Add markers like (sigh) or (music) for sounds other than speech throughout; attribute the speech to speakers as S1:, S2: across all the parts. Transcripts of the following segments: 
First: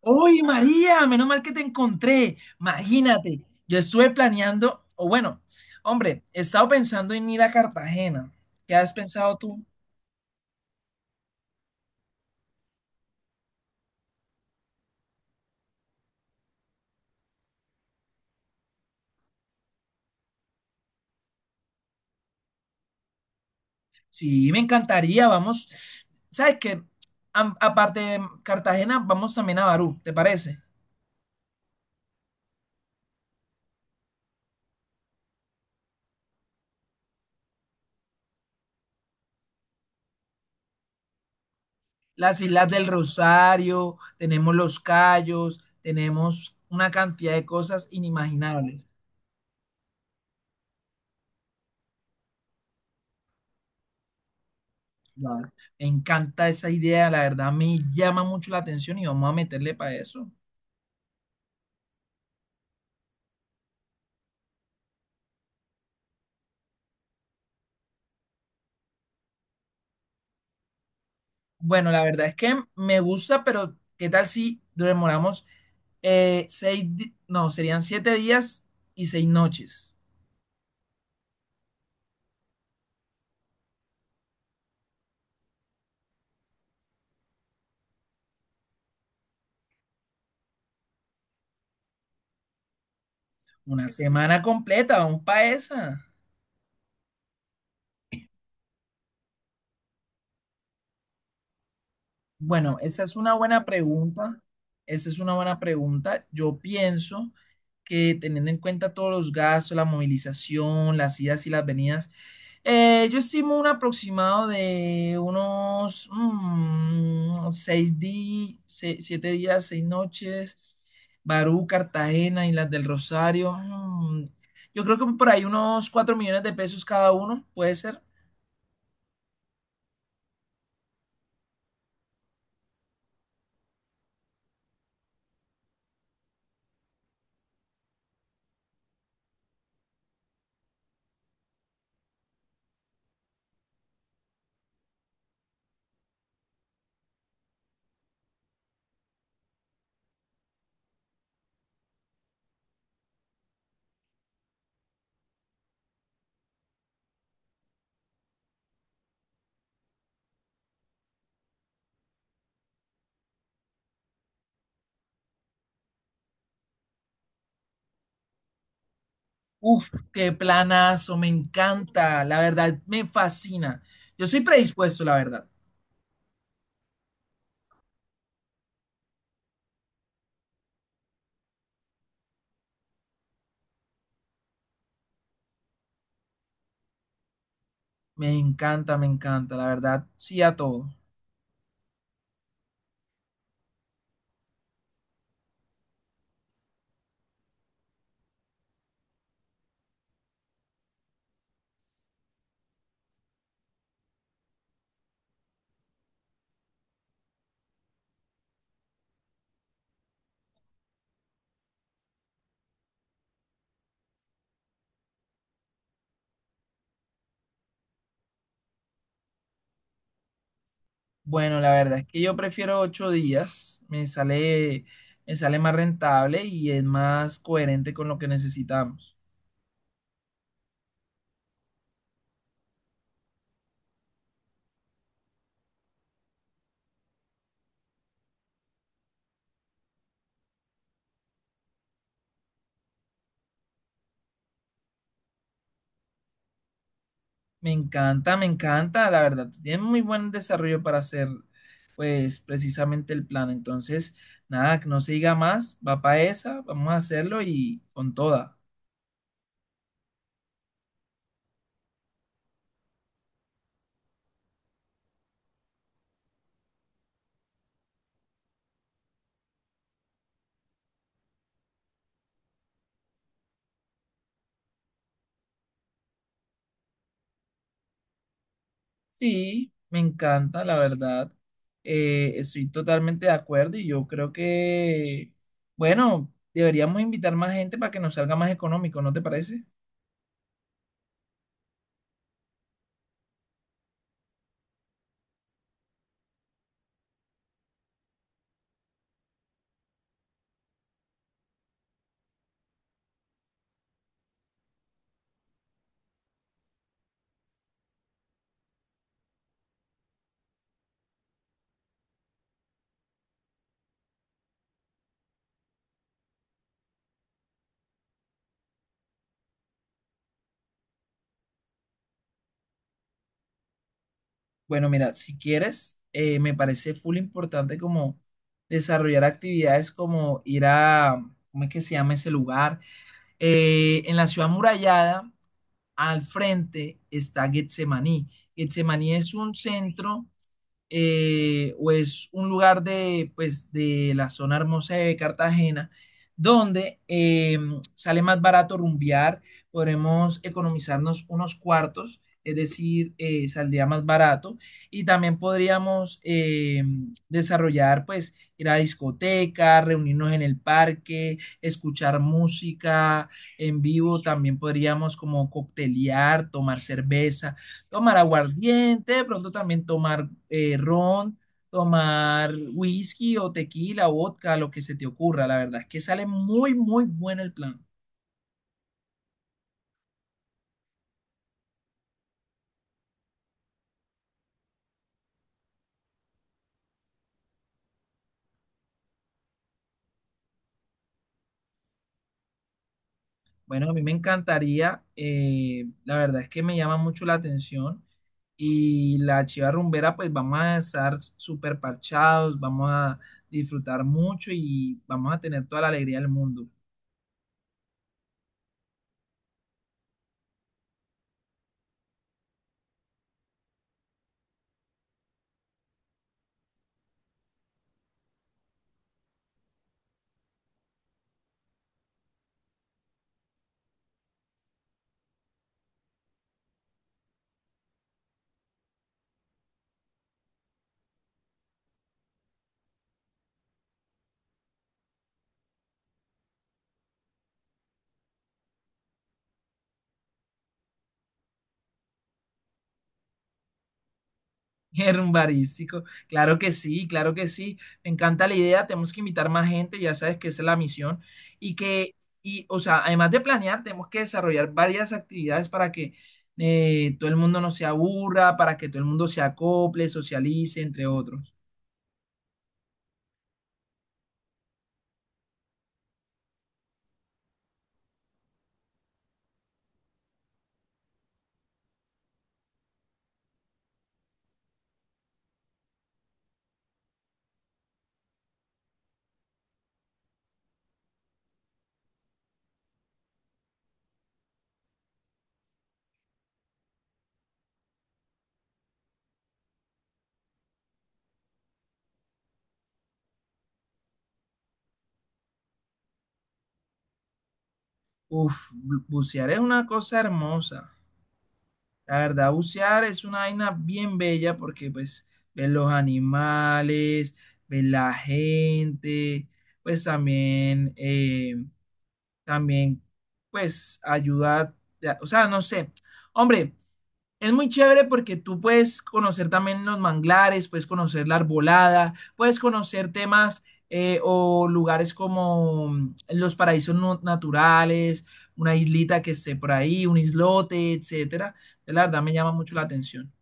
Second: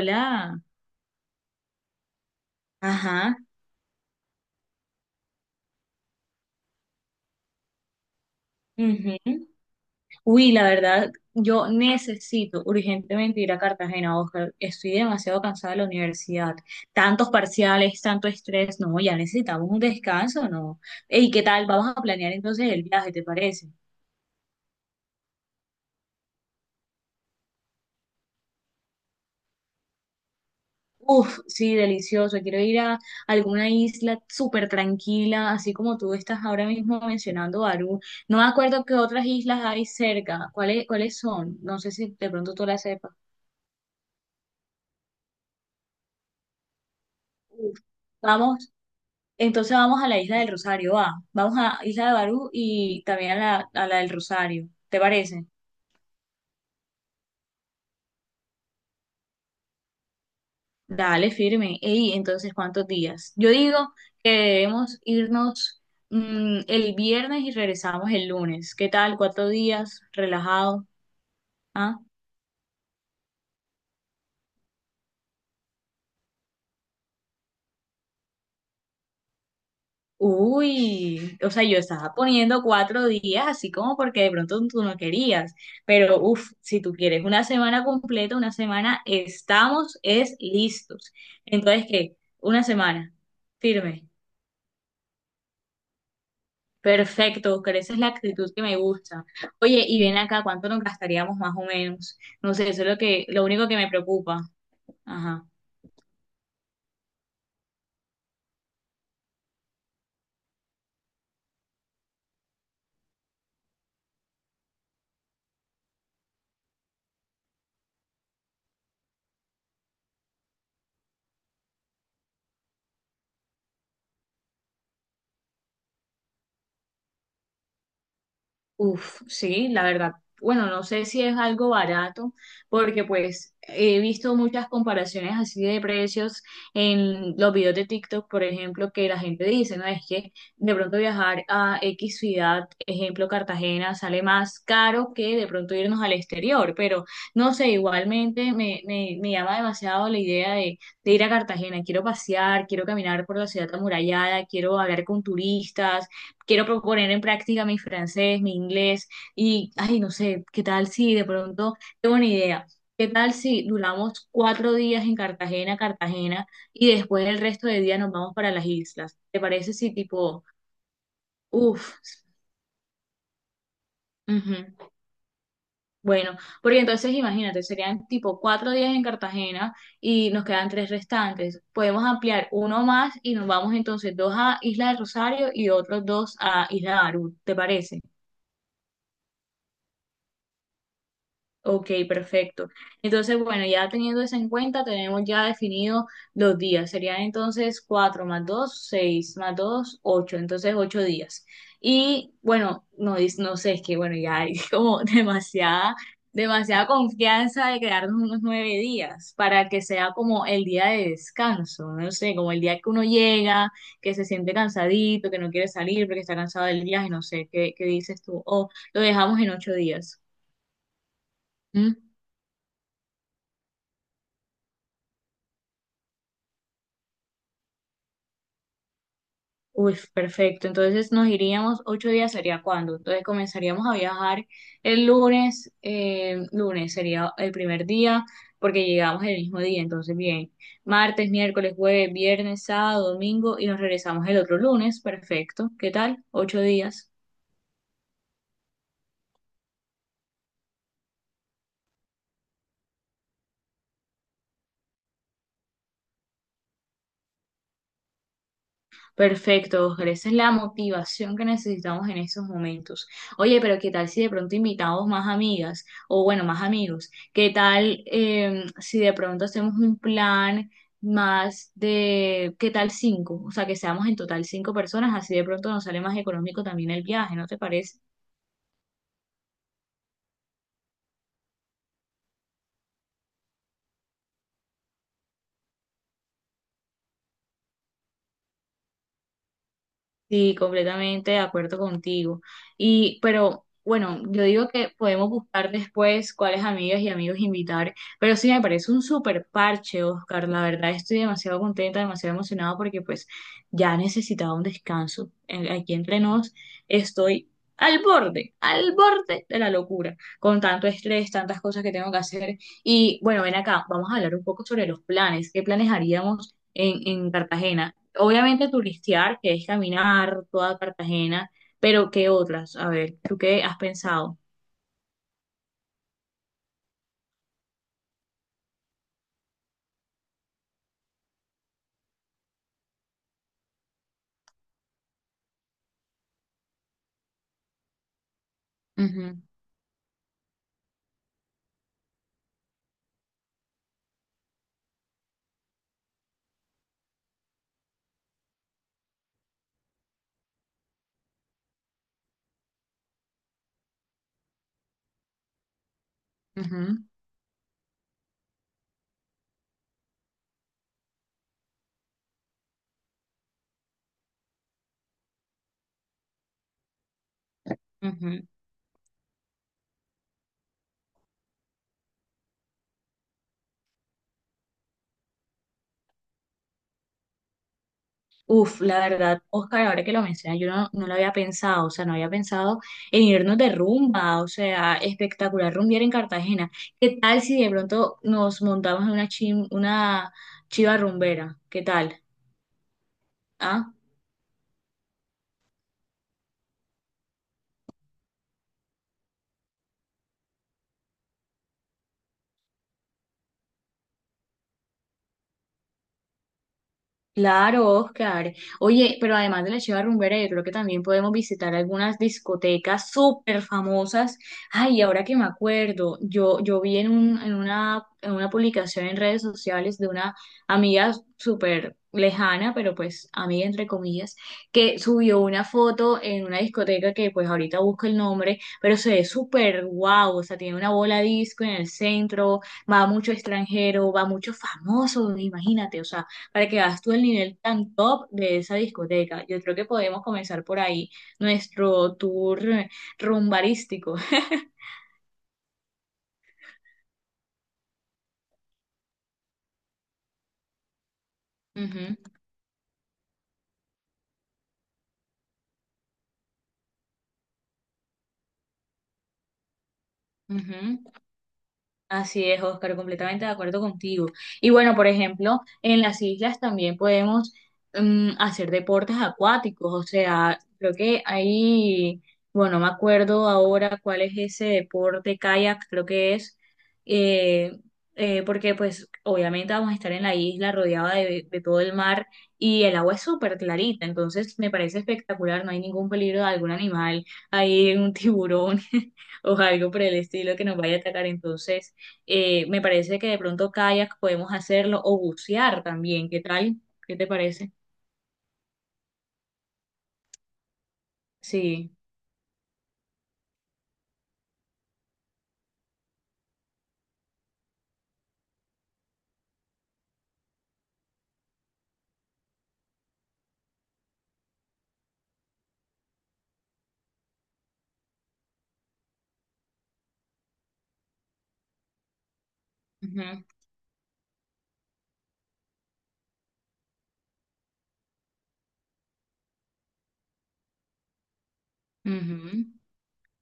S1: ¡Uy, María! Menos mal que te encontré.
S2: ajá,
S1: Imagínate, yo estuve planeando, o bueno, hombre, he estado pensando en ir a Cartagena. ¿Qué has
S2: ujú.
S1: pensado tú?
S2: Uy, la verdad, yo necesito urgentemente ir a Cartagena, Oscar. Estoy demasiado cansada de la universidad. Tantos parciales, tanto estrés, no, ya necesitamos un descanso, ¿no? ¿Y qué tal? Vamos a planear entonces el viaje, ¿te parece?
S1: Sí, me encantaría, vamos. ¿Sabes qué? Aparte de Cartagena, vamos también a Barú, ¿te parece?
S2: Uf, sí, delicioso. Quiero ir a alguna isla súper tranquila, así como tú estás ahora mismo mencionando Barú. No me acuerdo qué otras islas hay cerca. ¿Cuáles son? No sé si de
S1: Las
S2: pronto tú
S1: Islas
S2: las
S1: del
S2: sepas.
S1: Rosario, tenemos los Cayos, tenemos una cantidad de
S2: Uf,
S1: cosas
S2: vamos.
S1: inimaginables.
S2: Entonces vamos a la isla del Rosario, va. Vamos a Isla de Barú y también a la del Rosario. ¿Te parece?
S1: Claro. Me encanta esa idea, la verdad me llama mucho la atención y vamos a meterle para eso.
S2: Dale, firme. Ey, entonces, ¿cuántos días? Yo digo que debemos irnos el viernes y regresamos el lunes. ¿Qué tal? Cuatro días, relajado.
S1: Bueno,
S2: ¿Ah?
S1: la verdad es que me gusta, pero ¿qué tal si demoramos seis, no, serían 7 días y 6 noches?
S2: Uy, o sea, yo estaba poniendo cuatro días, así como porque de pronto tú no querías, pero uff, si tú quieres una semana completa, una semana estamos, es listos. Entonces, ¿qué? Una semana,
S1: Una
S2: firme,
S1: semana completa, vamos para esa.
S2: perfecto, Oscar, esa es la actitud que me gusta. Oye, y ven acá, ¿cuánto nos gastaríamos más o menos? No sé,
S1: Bueno,
S2: eso es lo
S1: esa es
S2: que,
S1: una
S2: lo
S1: buena
S2: único que me
S1: pregunta.
S2: preocupa.
S1: Esa es una
S2: Ajá.
S1: buena pregunta. Yo pienso que teniendo en cuenta todos los gastos, la movilización, las idas y las venidas, yo estimo un aproximado de unos 6 días, 7 días, 6 noches, Barú, Cartagena, Islas del Rosario. Yo creo que por ahí unos 4 millones de pesos cada uno, puede ser.
S2: Uf, sí, la verdad. Bueno, no sé si es algo barato, porque pues he visto muchas comparaciones así de precios en los videos de TikTok, por ejemplo, que la gente dice, ¿no? Es que de pronto viajar a X ciudad, ejemplo Cartagena, sale más caro que de pronto irnos al exterior, pero no sé, igualmente me llama demasiado la idea de ir a Cartagena. Quiero pasear, quiero caminar por la ciudad amurallada, quiero hablar con turistas, quiero proponer en práctica mi francés, mi inglés y, ay, no sé, ¿qué tal si de pronto tengo una idea? ¿Qué tal si duramos cuatro días en Cartagena y después el resto de día nos vamos para las islas? ¿Te parece
S1: Uf,
S2: si
S1: qué
S2: tipo,
S1: planazo, me
S2: uff,
S1: encanta, la verdad, me fascina. Yo soy predispuesto, la verdad.
S2: bueno, porque entonces imagínate, serían tipo cuatro días en Cartagena y nos quedan tres restantes? Podemos ampliar uno más y nos vamos entonces dos a Isla de Rosario y otros dos a Isla de Barú, ¿te parece?
S1: Me encanta, la verdad, sí a todo.
S2: Ok, perfecto. Entonces, bueno, ya teniendo eso en cuenta, tenemos ya definido los días. Serían entonces 4 más 2, 6 más 2, 8. Entonces, 8 días. Y bueno, no, no sé, es que bueno, ya hay (laughs) como demasiada confianza de quedarnos unos 9 días para que sea como el día de descanso. No sé, como el día que uno llega, que se siente cansadito, que no quiere salir porque está cansado del viaje, no sé, ¿qué dices tú? O lo dejamos en 8 días.
S1: Bueno, la
S2: ¿Mm?
S1: verdad es que yo prefiero 8 días, me sale más rentable y es más coherente con lo que necesitamos.
S2: Uy, perfecto. Entonces nos iríamos ocho días, sería cuándo. Entonces comenzaríamos a viajar el lunes. Lunes sería el primer día porque llegamos el mismo día. Entonces bien, martes, miércoles, jueves, viernes, sábado, domingo y nos regresamos el otro lunes. Perfecto. ¿Qué tal? Ocho días.
S1: Me encanta, la verdad. Tiene muy buen desarrollo para hacer, pues, precisamente el plan. Entonces, nada, que no se diga más, va para esa, vamos a hacerlo y con toda.
S2: Perfecto, Oscar. Esa es la motivación que necesitamos en estos momentos. Oye, pero ¿qué tal si de pronto invitamos más amigas o bueno, más amigos? ¿Qué tal si de pronto hacemos un plan más de, ¿qué tal cinco? O sea, que seamos en total cinco personas, así de pronto nos sale más económico también el viaje, ¿no te parece?
S1: Sí, me encanta, la verdad. Estoy totalmente de acuerdo y yo creo que, bueno, deberíamos invitar más gente para que nos salga más económico, ¿no te parece?
S2: Sí, completamente de acuerdo contigo. Y, pero bueno, yo digo que podemos buscar después cuáles amigas y amigos invitar, pero sí me parece un súper parche, Oscar. La verdad estoy demasiado contenta, demasiado emocionada porque pues ya necesitaba un descanso. Aquí entre nos estoy al borde de la locura, con tanto estrés, tantas cosas que tengo que hacer. Y bueno, ven acá, vamos a hablar un poco sobre los planes. ¿Qué planes haríamos en Cartagena? Obviamente turistear, que es caminar toda Cartagena, pero ¿qué otras? A ver, ¿tú qué has pensado?
S1: Bueno, mira, si quieres, me parece full importante como desarrollar actividades como ir a, ¿cómo es que se llama ese lugar? En la ciudad murallada, al frente está Getsemaní. Getsemaní es
S2: Ujú,
S1: un centro o es un lugar de, pues, de la zona hermosa de Cartagena, donde sale más barato rumbear, podremos economizarnos unos cuartos, es decir, saldría más barato, y también podríamos
S2: ujú,
S1: desarrollar, pues, ir a discotecas, reunirnos en el parque, escuchar música en vivo, también podríamos como coctelear, tomar cerveza tomar
S2: ujú.
S1: aguardiente, de pronto también tomar ron, tomar whisky o tequila, vodka, lo que se te ocurra. La verdad es que sale muy, muy bueno el plan.
S2: Uf, la verdad, Oscar, ahora que lo mencionas, yo no, no lo había pensado, o sea, no había pensado en irnos de rumba, o sea, espectacular rumbear en Cartagena. ¿Qué tal si de pronto nos montamos en una chiva rumbera? ¿Qué tal?
S1: Bueno, a
S2: ¿Ah?
S1: mí me encantaría, la verdad es que me llama mucho la atención y la chiva rumbera, pues vamos a estar súper parchados, vamos a disfrutar mucho y vamos a tener toda la alegría del mundo.
S2: Claro, Oscar. Oye, pero además de la Chiva Rumbera, yo creo que también podemos visitar algunas discotecas súper famosas. Ay, ahora que me acuerdo, yo vi en una publicación en redes sociales de una amiga súper lejana, pero pues amiga entre comillas, que subió una foto en una discoteca que pues ahorita busco el nombre, pero se ve súper guau, o sea, tiene una bola disco en el centro, va mucho extranjero, va mucho famoso, imagínate, o sea, para que hagas tú el nivel tan top de esa discoteca. Yo creo que podemos comenzar por ahí nuestro tour rumbarístico. (laughs)
S1: Herbarístico, claro que sí, claro que sí. Me encanta la idea, tenemos que invitar más gente, ya sabes que esa es la misión. Y que,
S2: Ujú,
S1: y, o sea, además de planear, tenemos que desarrollar varias actividades para que todo el mundo no se aburra, para que todo el mundo se acople, socialice,
S2: ujú.
S1: entre otros.
S2: Así es, Oscar, completamente de acuerdo contigo. Y bueno, por ejemplo, en las islas también podemos hacer deportes acuáticos, o sea, creo que ahí, bueno, no me acuerdo ahora cuál es ese deporte, kayak, creo que es, eh, porque pues obviamente vamos a estar en la isla rodeada de todo el mar y el agua es súper clarita, entonces me parece espectacular, no hay ningún peligro de algún animal, hay un tiburón (laughs) o algo por el estilo que nos vaya a atacar, entonces... Me parece que de pronto kayak podemos hacerlo o bucear también. ¿Qué tal? ¿Qué te parece?
S1: Uf, bucear es una cosa hermosa.
S2: Sí.
S1: La verdad, bucear es una vaina bien bella porque pues ves los animales, ves la gente, pues también, también, pues, ayuda, ya, o sea, no sé. Hombre, es muy chévere porque tú puedes conocer también los manglares, puedes conocer la arbolada, puedes conocer
S2: Ujú,
S1: temas o lugares como los paraísos naturales, una islita que esté por ahí, un islote, etcétera. La verdad me llama
S2: ujú.
S1: mucho la atención.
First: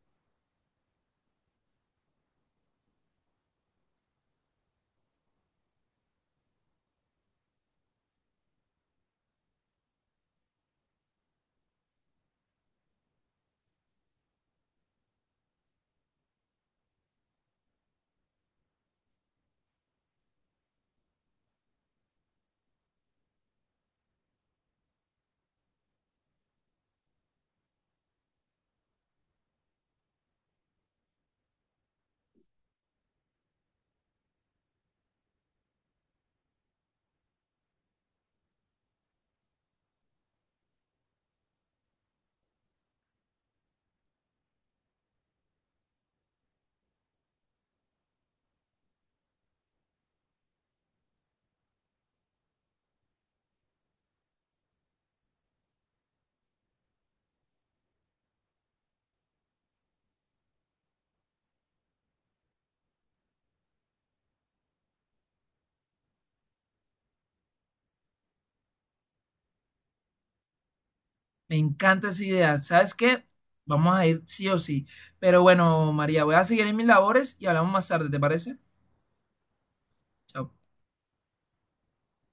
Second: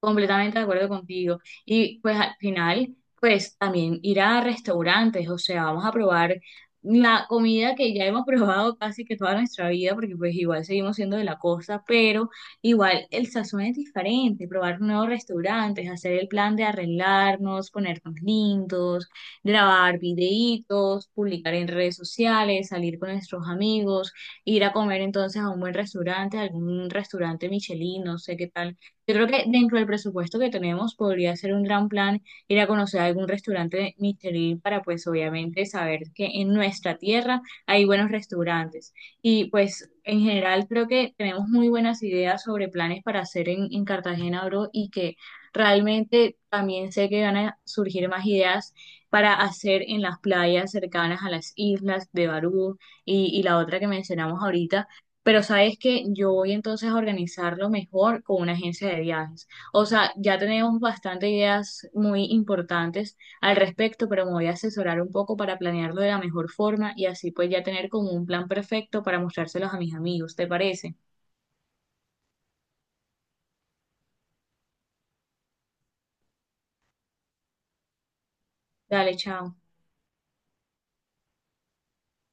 S2: Completamente de acuerdo contigo. Y pues al final, pues también ir a restaurantes, o sea, vamos a probar la comida que ya hemos (laughs) probado casi que toda nuestra vida, porque pues igual seguimos siendo de la costa, pero igual el sazón es diferente, probar nuevos restaurantes, hacer el plan de arreglarnos, ponernos lindos, grabar videitos, publicar en redes sociales, salir con nuestros amigos, ir a comer entonces a un buen restaurante, algún restaurante Michelin, no sé qué tal, yo creo que dentro del presupuesto que tenemos podría ser un gran plan ir a conocer algún restaurante Michelin para pues obviamente saber que en nuestra tierra hay buenos restaurantes. Y pues en general creo que tenemos muy buenas ideas sobre planes para hacer en Cartagena, bro, y que realmente también sé que van a surgir más ideas para hacer en las playas cercanas a las islas de Barú y la otra que mencionamos ahorita. Pero sabes que yo voy entonces a organizarlo mejor con una agencia de viajes. O sea, ya tenemos bastantes ideas muy importantes al respecto, pero me voy a asesorar un poco para planearlo de la mejor forma y así pues ya tener como un plan perfecto para mostrárselos a mis amigos. ¿Te parece?
S1: Me encanta esa idea. ¿Sabes qué? Vamos a ir sí o sí. Pero bueno, María, voy a seguir en mis labores y hablamos más tarde, ¿te parece?
S2: Dale, chao.
S1: Chao.